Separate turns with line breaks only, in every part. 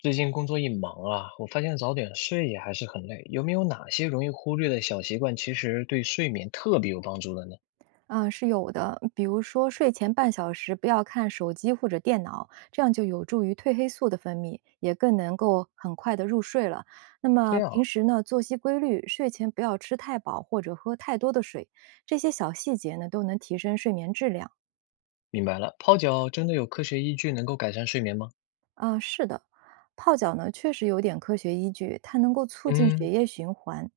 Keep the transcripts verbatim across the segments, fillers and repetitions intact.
最近工作一忙啊，我发现早点睡也还是很累。有没有哪些容易忽略的小习惯，其实对睡眠特别有帮助的呢？
嗯，是有的。比如说，睡前半小时不要看手机或者电脑，这样就有助于褪黑素的分泌，也更能够很快的入睡了。那
这
么
样啊，
平时呢，作息规律，睡前不要吃太饱或者喝太多的水，这些小细节呢，都能提升睡眠质量。
明白了，泡脚真的有科学依据能够改善睡眠吗？
啊，是的，泡脚呢确实有点科学依据，它能够促进血
嗯，
液循环，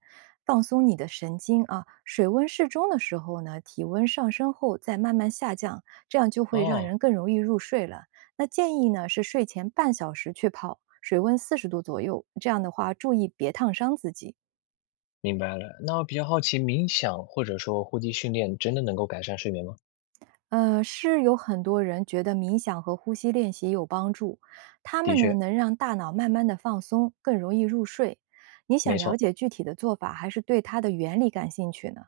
放松你的神经啊。水温适中的时候呢，体温上升后再慢慢下降，这样就会让
哦，
人更容易入睡了。那建议呢是睡前半小时去泡，水温四十度左右，这样的话注意别烫伤自己。
明白了。那我比较好奇，冥想或者说呼吸训练真的能够改善睡眠吗？
呃，是有很多人觉得冥想和呼吸练习有帮助，它
的
们呢
确，
能让大脑慢慢的放松，更容易入睡。你想
没
了
错。
解具体的做法，还是对它的原理感兴趣呢？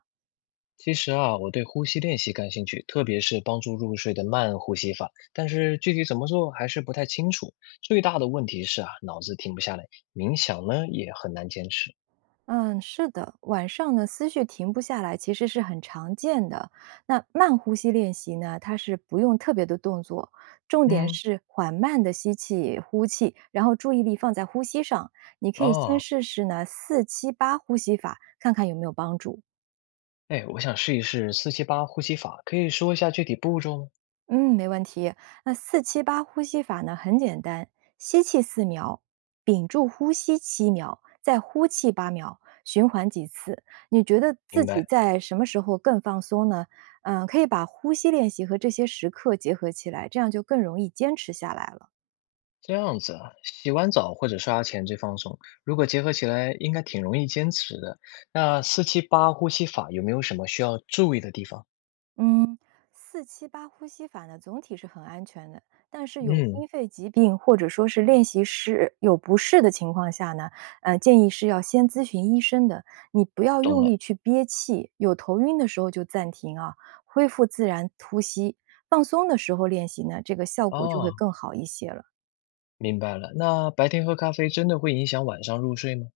其实啊，我对呼吸练习感兴趣，特别是帮助入睡的慢呼吸法，但是具体怎么做还是不太清楚。最大的问题是啊，脑子停不下来，冥想呢也很难坚持。
嗯，是的，晚上呢思绪停不下来，其实是很常见的。那慢呼吸练习呢，它是不用特别的动作，重点
嗯，
是缓慢的吸气、呼气，然后注意力放在呼吸上。你可以先
哦，
试试呢四七八呼吸法，看看有没有帮助。
哎，我想试一试四七八呼吸法，可以说一下具体步骤吗？
嗯，没问题。那四七八呼吸法呢，很简单，吸气四秒，屏住呼吸七秒，再呼气八秒，循环几次。你觉得自
明
己
白，
在什么时候更放松呢？嗯，可以把呼吸练习和这些时刻结合起来，这样就更容易坚持下来了。
这样子啊，洗完澡或者刷牙前最放松，如果结合起来，应该挺容易坚持的。那四七八呼吸法有没有什么需要注意的地方？
嗯，四七八呼吸法呢，总体是很安全的，但是有
嗯，
心肺疾病或者说是练习师有不适的情况下呢，呃，建议是要先咨询医生的。你不要
懂
用
了。
力去憋气，有头晕的时候就暂停啊，恢复自然呼吸，放松的时候练习呢，这个效果就会
哦，
更好一些了。
明白了，那白天喝咖啡真的会影响晚上入睡吗？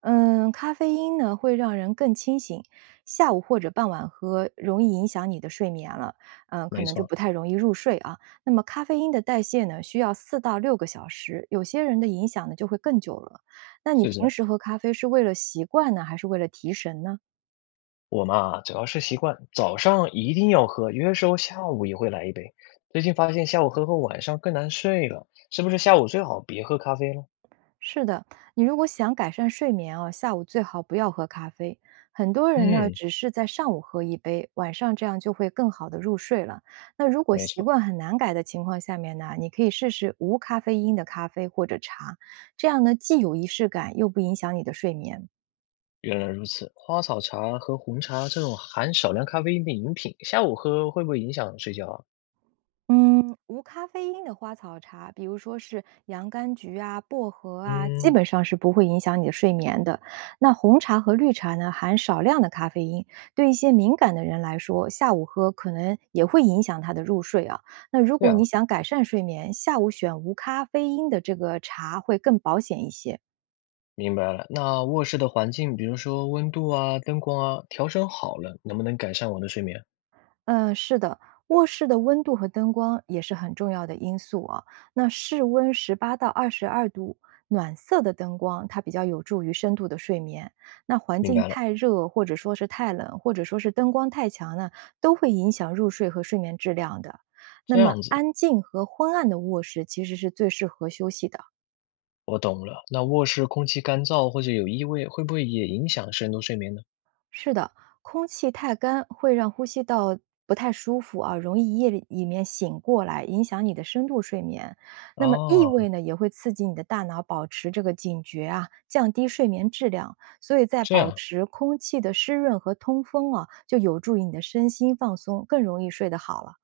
嗯，咖啡因呢会让人更清醒，下午或者傍晚喝容易影响你的睡眠了，嗯，可
没
能就
错，
不太容易入睡啊。那么咖啡因的代谢呢，需要四到六个小时，有些人的影响呢就会更久了。那你
是这
平
样。
时喝咖啡是为了习惯呢，还是为了提神呢？
我嘛，主要是习惯早上一定要喝，有些时候下午也会来一杯。最近发现下午喝后晚上更难睡了，是不是下午最好别喝咖啡了？
是的，你如果想改善睡眠啊，下午最好不要喝咖啡。很多人呢，
嗯，
只是在上午喝一杯，晚上这样就会更好的入睡了。那如果
没
习
错，
惯很难改的情况下面呢，你可以试试无咖啡因的咖啡或者茶，这样呢既有仪式感，又不影响你的睡眠。
原来如此。花草茶和红茶这种含少量咖啡因的饮品，下午喝会不会影响睡觉啊？
嗯，无咖啡因的花草茶，比如说是洋甘菊啊、薄荷啊，基
嗯，
本上是不会影响你的睡眠的。那红茶和绿茶呢，含少量的咖啡因，对一些敏感的人来说，下午喝可能也会影响他的入睡啊。那如
对
果
啊，
你想改善睡眠，下午选无咖啡因的这个茶会更保险一些。
明白了。那卧室的环境，比如说温度啊、灯光啊，调整好了，能不能改善我的睡眠？
嗯，是的，卧室的温度和灯光也是很重要的因素啊。那室温十八到二十二度，暖色的灯光它比较有助于深度的睡眠。那环
明
境
白了。
太热，或者说是太冷，或者说是灯光太强呢，都会影响入睡和睡眠质量的。那
这
么
样子，
安静和昏暗的卧室其实是最适合休息的。
我懂了。那卧室空气干燥或者有异味，会不会也影响深度睡眠呢？
是的，空气太干会让呼吸道不太舒服啊，容易夜里里面醒过来，影响你的深度睡眠。那么异
哦，
味呢，也会刺激你的大脑保持这个警觉啊，降低睡眠质量。所以在
这
保
样，
持空气的湿润和通风啊，就有助于你的身心放松，更容易睡得好了。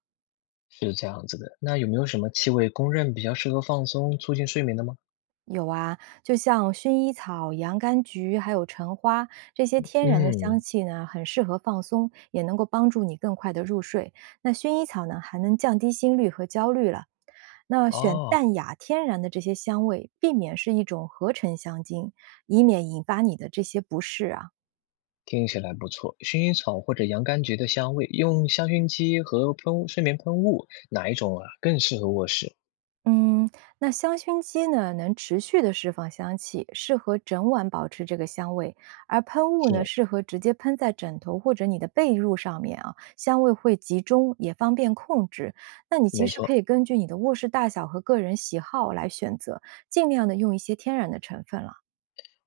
是这样子的。那有没有什么气味公认比较适合放松、促进睡眠的吗？
有啊，就像薰衣草、洋甘菊，还有橙花这些天然的香
嗯，
气呢，很适合放松，也能够帮助你更快的入睡。那薰衣草呢，还能降低心率和焦虑了。那选
哦，
淡雅天然的这些香味，避免是一种合成香精，以免引发你的这些不适啊。
听起来不错。薰衣草或者洋甘菊的香味，用香薰机和喷雾睡眠喷雾，哪一种啊更适合卧室？
嗯，那香薰机呢，能持续的释放香气，适合整晚保持这个香味；而喷雾呢，
是，
适合直接喷在枕头或者你的被褥上面啊，香味会集中，也方便控制。那你其
没
实
错。
可以根据你的卧室大小和个人喜好来选择，尽量的用一些天然的成分了。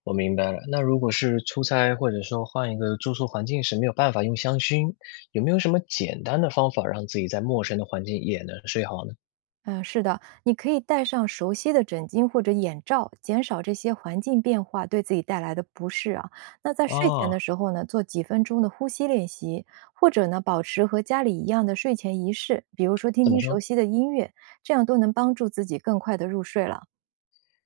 我明白了。那如果是出差或者说换一个住宿环境时没有办法用香薰，有没有什么简单的方法让自己在陌生的环境也能睡好呢？
嗯，是的，你可以戴上熟悉的枕巾或者眼罩，减少这些环境变化对自己带来的不适啊。那在睡前
啊，
的时候呢，做几分钟的呼吸练习，或者呢，保持和家里一样的睡前仪式，比如说听
怎么
听熟
说？
悉的音乐，这样都能帮助自己更快的入睡了。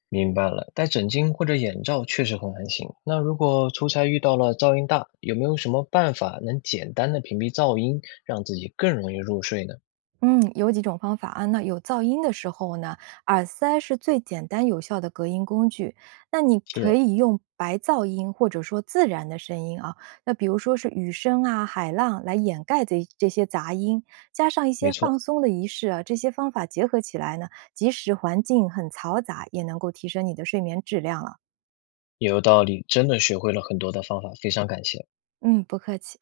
明白了，戴枕巾或者眼罩确实很安心。那如果出差遇到了噪音大，有没有什么办法能简单的屏蔽噪音，让自己更容易入睡呢？
嗯，有几种方法啊。那有噪音的时候呢，耳塞是最简单有效的隔音工具。那你
是，
可以用白噪音或者说自然的声音啊，那比如说是雨声啊、海浪来掩盖这这些杂音，加上一
没
些
错，
放松的仪式啊，这些方法结合起来呢，即使环境很嘈杂，也能够提升你的睡眠质量了。
有道理，真的学会了很多的方法，非常感谢。
嗯，不客气。